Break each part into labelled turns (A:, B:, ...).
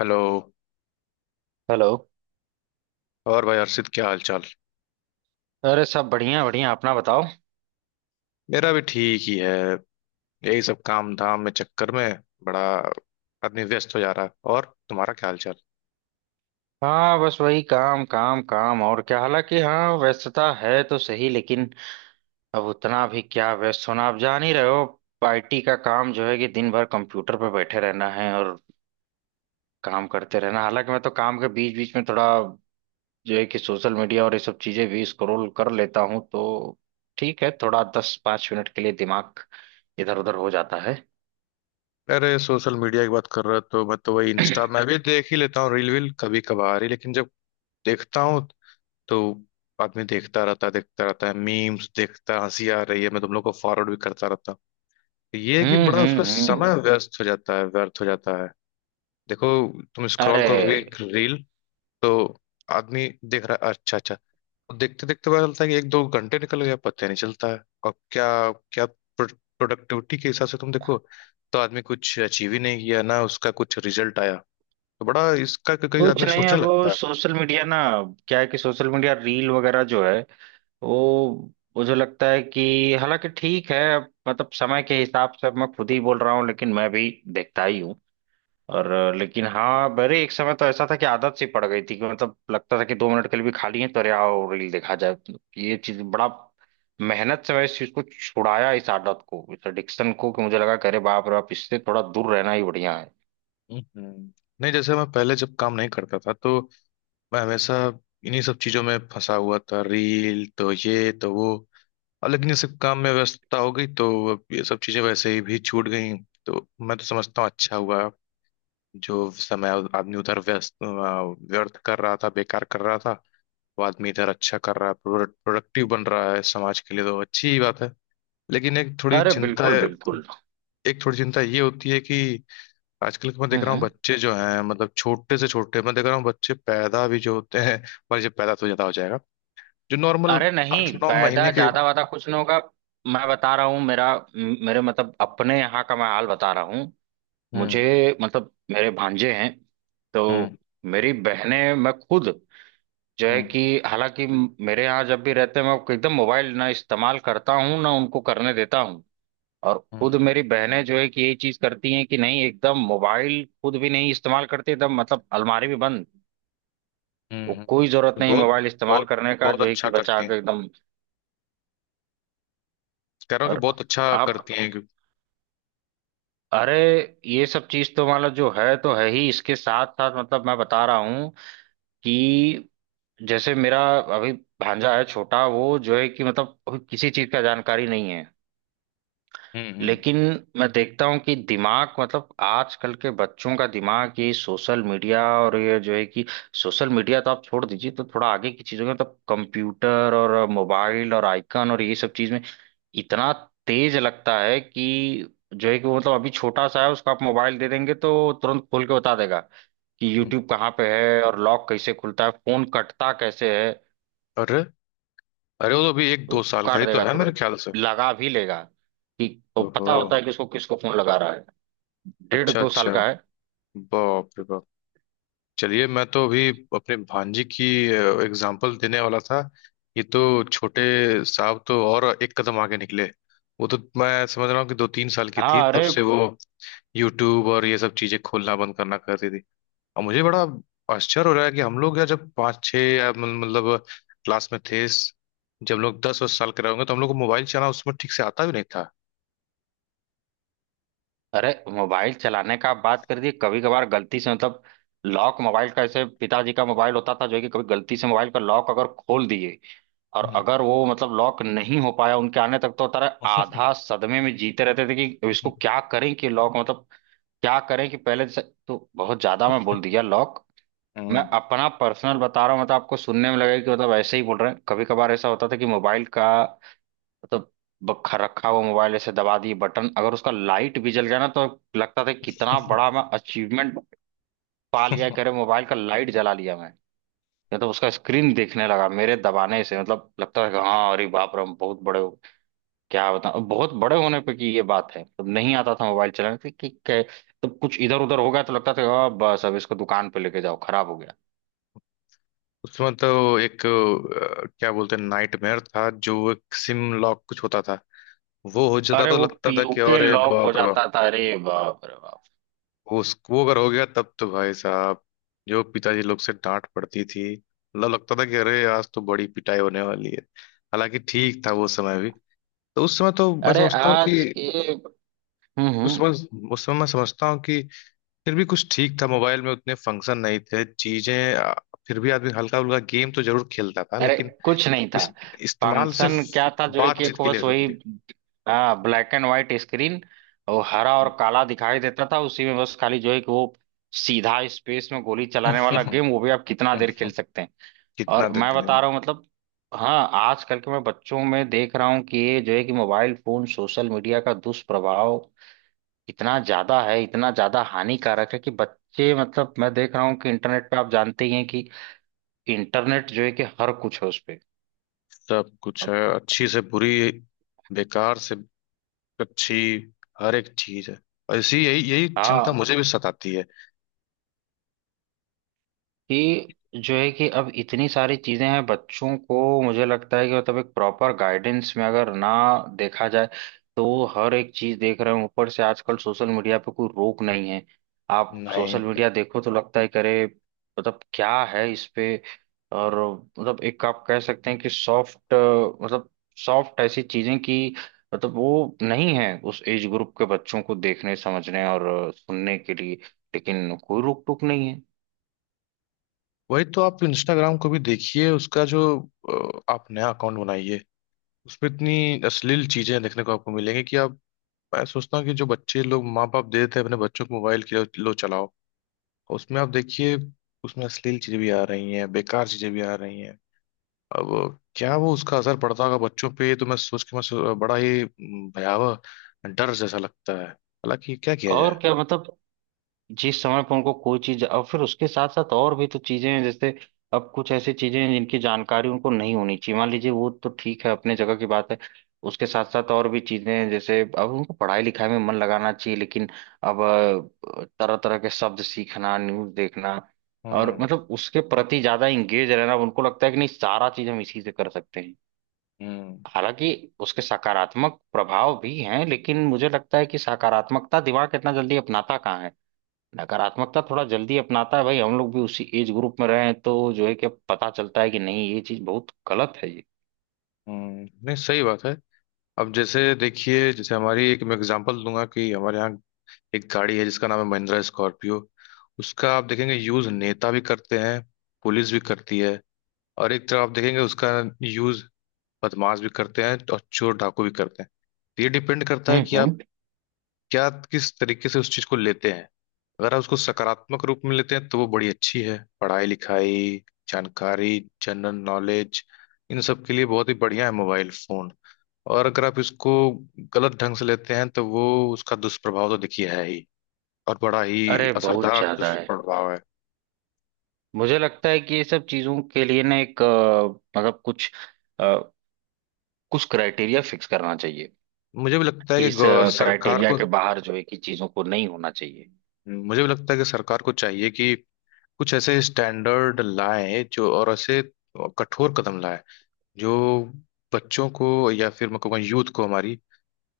A: Hello.
B: Hello.
A: और भाई हर्षित, क्या हाल चाल।
B: अरे सब बढ़िया बढ़िया, अपना बताओ।
A: मेरा भी ठीक ही है। यही सब काम धाम में चक्कर में। बड़ा आदमी व्यस्त हो जा रहा है। और तुम्हारा क्या हाल चाल।
B: हाँ बस वही काम काम काम और क्या। हालांकि हाँ व्यस्तता है तो सही, लेकिन अब उतना भी क्या व्यस्त होना, आप जान ही रहे हो। IT का काम जो है कि दिन भर कंप्यूटर पर बैठे रहना है और काम करते रहना। हालांकि मैं तो काम के बीच बीच में थोड़ा जो है कि सोशल मीडिया और ये सब चीजें भी स्क्रॉल कर लेता हूँ, तो ठीक है थोड़ा 10-5 मिनट के लिए दिमाग इधर उधर हो जाता है।
A: अरे, सोशल मीडिया की बात कर रहा तो मैं तो वही इंस्टा मैं भी देख ही लेता हूँ। रील वील कभी कभार ही, लेकिन जब देखता हूँ तो आदमी देखता रहता है देखता रहता है, मीम्स देखता है, हंसी आ रही है, मैं तुम लोग को फॉरवर्ड भी करता रहता हूँ। तो ये है कि बड़ा उसमें
B: हम्म।
A: समय व्यस्त हो जाता है, व्यर्थ हो जाता है। देखो, तुम स्क्रॉल
B: अरे
A: करो कभी रील, तो आदमी देख रहा है अच्छा अच्छा। देखते देखते पता चलता है कि एक दो घंटे निकल गया, पता ही नहीं चलता है। और क्या क्या प्रोडक्टिविटी के हिसाब से तुम देखो तो आदमी कुछ अचीव ही नहीं किया, ना उसका कुछ रिजल्ट आया। तो बड़ा इसका कई
B: कुछ
A: आदमी
B: नहीं,
A: सोचने
B: अब वो
A: लगता है।
B: सोशल मीडिया ना क्या है कि सोशल मीडिया रील वगैरह जो है वो, मुझे लगता है कि हालांकि ठीक है, अब मतलब समय के हिसाब से अब मैं खुद ही बोल रहा हूँ लेकिन मैं भी देखता ही हूँ। और लेकिन हाँ मेरे एक समय तो ऐसा था कि आदत सी पड़ गई थी कि मतलब लगता था कि 2 मिनट के लिए भी खाली है तो अरे आओ रील देखा जाए। ये चीज बड़ा मेहनत से मैं इस चीज को छुड़ाया, इस आदत को इस एडिक्शन को, कि मुझे लगा कि अरे बाप रे बाप, इससे थोड़ा दूर रहना ही बढ़िया है।
A: हम्म, नहीं, जैसे मैं पहले जब काम नहीं करता था तो मैं हमेशा इन्हीं सब चीजों में फंसा हुआ था। रील तो ये तो वो। और लेकिन ये सब काम में व्यस्तता हो गई तो अब ये सब चीजें वैसे ही भी छूट गई। तो मैं तो समझता हूँ अच्छा हुआ। जो समय आदमी उधर व्यस्त व्यर्थ कर रहा था, बेकार कर रहा था, वो आदमी इधर अच्छा कर रहा है, प्रोडक्टिव बन रहा है। समाज के लिए तो अच्छी ही बात है। लेकिन एक थोड़ी
B: अरे
A: चिंता
B: बिल्कुल बिल्कुल।
A: एक थोड़ी चिंता ये होती है कि आजकल मैं देख रहा हूँ
B: हम्म।
A: बच्चे जो हैं, मतलब छोटे से छोटे। मैं देख रहा हूँ बच्चे पैदा भी जो होते हैं, पर जब पैदा तो ज्यादा हो जाएगा, जो नॉर्मल
B: अरे नहीं,
A: आठ नौ महीने
B: पैदा
A: के।
B: ज्यादा वादा कुछ नहीं होगा। मैं बता रहा हूँ, मेरे मतलब अपने यहाँ का मैं हाल बता रहा हूँ।
A: हम्म,
B: मुझे मतलब मेरे भांजे हैं, तो
A: हम्म,
B: मेरी बहनें मैं खुद जो है
A: हम्म,
B: कि हालांकि मेरे यहाँ जब भी रहते हैं, मैं एकदम मोबाइल ना इस्तेमाल करता हूँ ना उनको करने देता हूँ। और खुद
A: हम्म,
B: मेरी बहनें जो है कि यही चीज करती हैं कि नहीं, एकदम मोबाइल खुद भी नहीं इस्तेमाल करती, एकदम मतलब अलमारी में बंद।
A: हम्म,
B: वो कोई जरूरत नहीं
A: बहुत।
B: मोबाइल इस्तेमाल
A: बहुत
B: करने का
A: बहुत
B: जो है कि
A: अच्छा
B: बचा
A: करती हैं।
B: के एकदम।
A: कह रहा हूँ कि
B: और
A: बहुत अच्छा
B: आप
A: करती हैं क्यों-।
B: अरे, ये सब चीज तो मतलब जो है तो है ही, इसके साथ साथ मतलब मैं बता रहा हूँ कि जैसे मेरा अभी भांजा है छोटा, वो जो है कि मतलब अभी किसी चीज का जानकारी नहीं है,
A: हम्म, हम्म।
B: लेकिन मैं देखता हूँ कि दिमाग मतलब आजकल के बच्चों का दिमाग ये सोशल मीडिया और ये जो है कि सोशल मीडिया तो आप छोड़ दीजिए, तो थोड़ा आगे की चीजों में मतलब कंप्यूटर और मोबाइल और आइकन और ये सब चीज में इतना तेज लगता है कि जो है कि वो मतलब अभी छोटा सा है, उसको आप मोबाइल दे देंगे तो तुरंत खोल के बता देगा कि यूट्यूब कहाँ पे है और लॉक कैसे खुलता है, फोन कटता कैसे है।
A: अरे, अरे, वो तो अभी एक
B: तो
A: दो साल का
B: काट
A: ही तो
B: देगा
A: है मेरे
B: तुरंत,
A: ख्याल से।
B: लगा भी लेगा कि वो पता
A: ओहो।
B: होता है कि उसको किसको फोन लगा रहा है। डेढ़
A: अच्छा
B: दो साल
A: अच्छा।
B: का है।
A: बाप रे बाप। चलिए, मैं तो अभी अपने भांजी की एग्जाम्पल देने वाला था। ये तो छोटे साहब तो और एक कदम आगे निकले। वो तो मैं समझ रहा हूँ कि दो तीन साल की थी
B: हाँ
A: तब
B: अरे,
A: से वो यूट्यूब और ये सब चीजें खोलना बंद करना करती थी। और मुझे बड़ा आश्चर्य हो रहा है कि हम लोग यार जब पाँच छः या मतलब क्लास में थे, जब लोग 10 वर्ष साल के रहे होंगे तो हम लोग को मोबाइल चलाना उसमें ठीक से आता भी नहीं था।
B: अरे मोबाइल चलाने का आप बात कर दी, कभी कभार गलती से मतलब लॉक मोबाइल का ऐसे पिताजी का मोबाइल होता था जो है कि कभी गलती से मोबाइल का लॉक अगर खोल दिए और
A: हम्म।
B: अगर वो मतलब लॉक नहीं हो पाया उनके आने तक, तो तारा आधा सदमे में जीते रहते थे कि इसको क्या करें कि लॉक मतलब क्या करें कि पहले से तो बहुत ज्यादा मैं बोल दिया लॉक। मैं
A: हम्म,
B: अपना पर्सनल बता रहा हूँ, मतलब आपको सुनने में लगेगा कि मतलब ऐसे ही बोल रहे हैं, कभी कभार ऐसा होता था कि मोबाइल का मतलब रखा हुआ मोबाइल ऐसे दबा दिए बटन, अगर उसका लाइट भी जल गया ना तो लगता था कितना बड़ा मैं अचीवमेंट पा लिया, करे मोबाइल का लाइट जला लिया मैं। या तो उसका स्क्रीन देखने लगा मेरे दबाने से, मतलब लगता था कि हाँ अरे बाप रे हम बहुत बड़े हो, क्या बताऊं बहुत बड़े होने पे की ये बात है, तब नहीं आता था मोबाइल चलाने कि तब कुछ इधर उधर हो गया तो लगता था "आ, बस अब इसको दुकान पे लेके जाओ खराब हो गया।
A: उसमें तो एक क्या बोलते हैं, नाइटमेयर था। जो एक सिम लॉक कुछ होता था, वो हो जाता
B: अरे
A: तो
B: वो
A: लगता था कि
B: PUK
A: अरे
B: लॉक हो
A: बाप रे बाप।
B: जाता था, अरे बाप रे बाप।
A: उस वो अगर हो गया तब तो भाई साहब, जो पिताजी लोग से डांट पड़ती थी। मतलब लगता था कि अरे आज तो बड़ी पिटाई होने वाली है। हालांकि ठीक था वो समय भी। तो उस समय तो मैं
B: अरे
A: समझता हूँ कि
B: आज के,
A: उस
B: हम्म।
A: समय उस समय मैं समझता हूँ कि फिर भी कुछ ठीक था। मोबाइल में उतने फंक्शन नहीं थे, चीजें फिर भी आदमी हल्का फुल्का गेम तो जरूर खेलता था,
B: अरे
A: लेकिन
B: कुछ नहीं था,
A: इस, इस्तेमाल सिर्फ
B: फंक्शन क्या था जो है कि
A: बातचीत
B: एक
A: के
B: बस
A: लिए होती
B: वही।
A: थी।
B: हाँ ब्लैक एंड व्हाइट स्क्रीन, वो हरा और काला दिखाई देता था उसी में बस खाली जो है कि वो सीधा स्पेस में गोली चलाने वाला गेम, वो भी आप कितना देर खेल सकते हैं।
A: कितना
B: और मैं
A: देख लें।
B: बता रहा हूँ मतलब हाँ आजकल के मैं बच्चों में देख रहा हूँ कि ये जो है कि मोबाइल फोन सोशल मीडिया का दुष्प्रभाव इतना ज्यादा है, इतना ज्यादा हानिकारक है कि बच्चे मतलब मैं देख रहा हूँ कि इंटरनेट पे आप जानते ही हैं कि इंटरनेट जो है कि हर कुछ है उस पे।
A: सब कुछ है, अच्छी से बुरी, बेकार से अच्छी, हर एक चीज है। ऐसी यही यही चिंता
B: हाँ,
A: मुझे भी सताती है।
B: कि जो है कि अब इतनी सारी चीजें हैं बच्चों को, मुझे लगता है कि मतलब एक प्रॉपर गाइडेंस में अगर ना देखा जाए तो वो हर एक चीज देख रहे हैं, ऊपर से आजकल सोशल मीडिया पे कोई रोक नहीं है। आप
A: नहीं,
B: सोशल मीडिया देखो तो लगता है कि अरे मतलब क्या है इस पे। और मतलब एक आप कह सकते हैं कि सॉफ्ट मतलब सॉफ्ट ऐसी चीजें कि मतलब वो नहीं है उस एज ग्रुप के बच्चों को देखने समझने और सुनने के लिए, लेकिन कोई रोक टोक नहीं है।
A: वही तो। आप इंस्टाग्राम को भी देखिए, उसका जो आप नया अकाउंट बनाइए, उसमें इतनी अश्लील चीजें देखने को आपको मिलेंगी कि आप। मैं सोचता हूँ कि जो बच्चे लोग माँ बाप दे देते हैं अपने बच्चों को मोबाइल के, लो चलाओ, उसमें आप देखिए, उसमें अश्लील चीजें भी आ रही हैं, बेकार चीजें भी आ रही हैं। अब क्या वो, उसका असर पड़ता होगा बच्चों पे? ये तो मैं सोच के बड़ा ही भयावह, डर जैसा लगता है। हालांकि क्या किया
B: और
A: जाए।
B: क्या मतलब जिस समय पर उनको कोई चीज, और फिर उसके साथ साथ और भी तो चीजें हैं जैसे अब कुछ ऐसी चीजें हैं जिनकी जानकारी उनको नहीं होनी चाहिए, मान लीजिए, वो तो ठीक है अपने जगह की बात है। उसके साथ साथ और भी चीजें हैं जैसे अब उनको पढ़ाई लिखाई में मन लगाना चाहिए, लेकिन अब तरह तरह के शब्द सीखना न्यूज देखना और
A: हम्म,
B: मतलब उसके प्रति ज्यादा इंगेज रहना, अब उनको लगता है कि नहीं सारा चीज हम इसी से कर सकते हैं।
A: हम्म।
B: हालांकि उसके सकारात्मक प्रभाव भी हैं, लेकिन मुझे लगता है कि सकारात्मकता दिमाग इतना जल्दी अपनाता कहाँ है, नकारात्मकता थोड़ा जल्दी अपनाता है, भाई हम लोग भी उसी एज ग्रुप में रहे हैं तो जो है कि अब पता चलता है कि नहीं ये चीज बहुत गलत है ये।
A: नहीं, सही बात है। अब जैसे देखिए, जैसे हमारी एक, मैं एग्जांपल दूंगा कि हमारे यहाँ एक गाड़ी है जिसका नाम है महिंद्रा स्कॉर्पियो। उसका आप देखेंगे, यूज नेता भी करते हैं, पुलिस भी करती है। और एक तरफ आप देखेंगे उसका यूज बदमाश भी करते हैं और चोर डाकू भी करते हैं। तो ये डिपेंड करता है कि आप
B: हम्म।
A: क्या, किस तरीके से उस चीज को लेते हैं। अगर आप उसको सकारात्मक रूप में लेते हैं तो वो बड़ी अच्छी है। पढ़ाई लिखाई, जानकारी, जनरल नॉलेज, इन सब के लिए बहुत ही बढ़िया है मोबाइल फोन। और अगर आप इसको गलत ढंग से लेते हैं तो वो, उसका दुष्प्रभाव तो देखिए है ही। और बड़ा ही
B: अरे बहुत
A: असरदार
B: ज्यादा है।
A: दुष्प्रभाव है।
B: मुझे लगता है कि ये सब चीजों के लिए ना एक मतलब कुछ अ, कुछ क्राइटेरिया फिक्स करना चाहिए
A: मुझे भी लगता है
B: कि
A: कि
B: इस
A: सरकार
B: क्राइटेरिया
A: को।
B: के बाहर जो है कि चीजों को नहीं होना चाहिए।
A: मुझे भी लगता है कि सरकार को चाहिए कि कुछ ऐसे स्टैंडर्ड लाए जो, और ऐसे कठोर कदम लाए जो बच्चों को, या फिर मैं कहूँगा यूथ को हमारी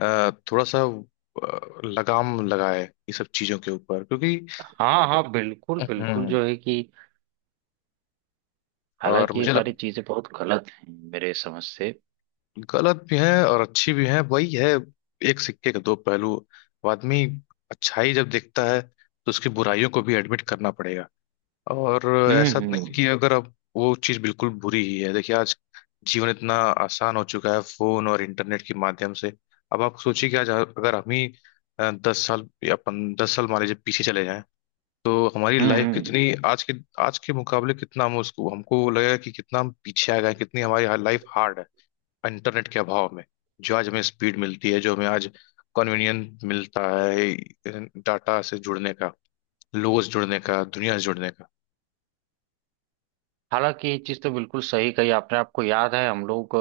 A: थोड़ा सा लगाम लगाए ये सब चीजों के ऊपर, क्योंकि।
B: हाँ हाँ बिल्कुल बिल्कुल
A: हम्म
B: जो है कि
A: और
B: हालांकि ये सारी चीजें बहुत गलत हैं मेरे समझ से।
A: गलत भी है और अच्छी भी है। वही है, एक सिक्के के दो पहलू। वो आदमी अच्छाई जब देखता है तो उसकी बुराइयों को भी एडमिट करना पड़ेगा। और ऐसा
B: हम्म
A: तो नहीं
B: हम्म
A: कि अगर अब वो चीज़ बिल्कुल बुरी ही है। देखिए, आज जीवन इतना आसान हो चुका है फोन और इंटरनेट के माध्यम से। अब आप सोचिए कि आज अगर हम ही 10 साल या पन 10 साल मान लीजिए पीछे चले जाएं, तो हमारी लाइफ
B: हम्म।
A: कितनी आज के मुकाबले कितना हम उसको, हमको लगेगा कि कितना हम पीछे आ गए, कितनी हमारी लाइफ हार्ड है इंटरनेट के अभाव में। जो आज हमें स्पीड मिलती है, जो हमें आज कन्वीनियंट मिलता है, डाटा से जुड़ने का, लोगों से जुड़ने का, दुनिया से जुड़ने का।
B: हालांकि ये चीज तो बिल्कुल सही कही आपने, आपको याद है हम लोग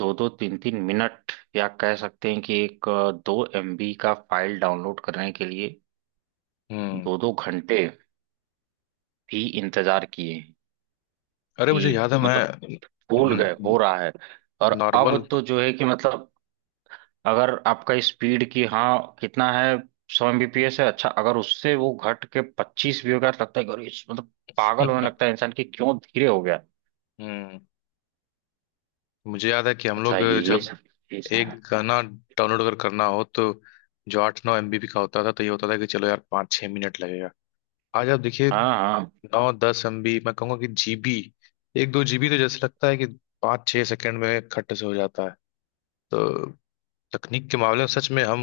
B: दो दो तीन तीन मिनट या कह सकते हैं कि एक 2 MB का फाइल डाउनलोड करने के लिए
A: हम्म
B: दो दो घंटे भी इंतजार किए,
A: अरे, मुझे
B: कि
A: याद है
B: मतलब
A: मैं
B: भूल गए हो रहा है। और अब
A: नॉर्मल।
B: तो जो है कि मतलब अगर आपका स्पीड की हाँ कितना है, 100 Mbps है, अच्छा अगर उससे वो घट के 25 भी हो गया तो लगता है कि अरे मतलब पागल होने लगता है इंसान कि क्यों धीरे हो गया।
A: हम्म मुझे याद है कि हम लोग
B: अच्छा ये
A: जब
B: सब चीज
A: एक
B: है।
A: गाना डाउनलोड अगर करना हो, तो जो 8-9 एमबी का होता था, तो ये होता था कि चलो यार, पाँच छः मिनट लगेगा। आज आप देखिए,
B: हाँ हाँ
A: 9-10 एमबी, मैं कहूँगा कि जीबी, एक दो जीबी तो जैसे लगता है कि पाँच छः सेकंड में खट से हो जाता है। तो तकनीक के मामले में सच में हम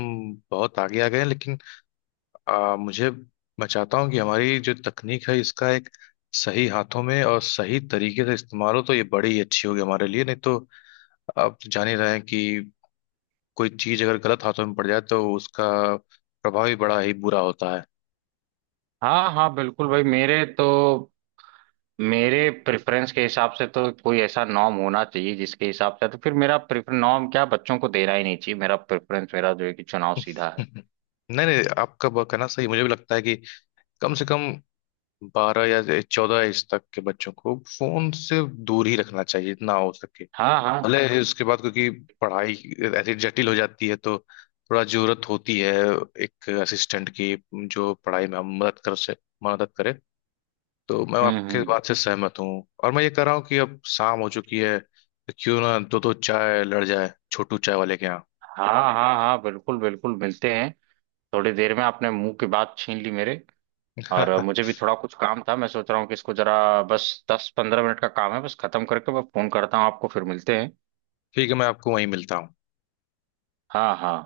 A: बहुत आगे आ गए हैं, लेकिन मुझे मैं चाहता हूँ कि हमारी जो तकनीक है इसका एक सही हाथों में और सही तरीके से इस्तेमाल हो, तो ये बड़ी ही अच्छी होगी हमारे लिए। नहीं तो आप तो जान ही रहे हैं कि कोई चीज अगर गलत हाथों में पड़ जाए तो उसका प्रभाव ही बड़ा ही बुरा होता है।
B: हाँ हाँ, बिल्कुल भाई मेरे तो मेरे प्रेफरेंस के हिसाब से तो कोई ऐसा नॉर्म होना चाहिए जिसके हिसाब से तो फिर मेरा प्रेफर नॉर्म क्या, बच्चों को देना ही नहीं चाहिए, मेरा प्रेफरेंस मेरा जो है कि चुनाव सीधा है।
A: नहीं, नहीं, आपका कहना सही। मुझे भी लगता है कि कम से कम 12 या 14 एज तक के बच्चों को फोन से दूर ही रखना चाहिए जितना हो सके।
B: हाँ हाँ।
A: भले उसके बाद, क्योंकि पढ़ाई ऐसी जटिल हो जाती है तो थोड़ा जरूरत होती है एक असिस्टेंट की, जो पढ़ाई में हम मदद कर से मदद करे। तो मैं आपके
B: हम्म।
A: बात से सहमत हूँ, और मैं ये कह रहा हूँ कि अब शाम हो चुकी है, तो क्यों ना दो दो चाय लड़ जाए छोटू चाय वाले के यहाँ।
B: हाँ हाँ हाँ बिल्कुल बिल्कुल मिलते हैं थोड़ी देर में। आपने मुंह की बात छीन ली मेरे। और मुझे भी थोड़ा कुछ काम था, मैं सोच रहा हूँ कि इसको जरा बस 10-15 मिनट का काम है, बस खत्म करके मैं फोन करता हूँ आपको, फिर मिलते हैं।
A: ठीक है, मैं आपको वहीं मिलता हूँ।
B: हाँ हाँ।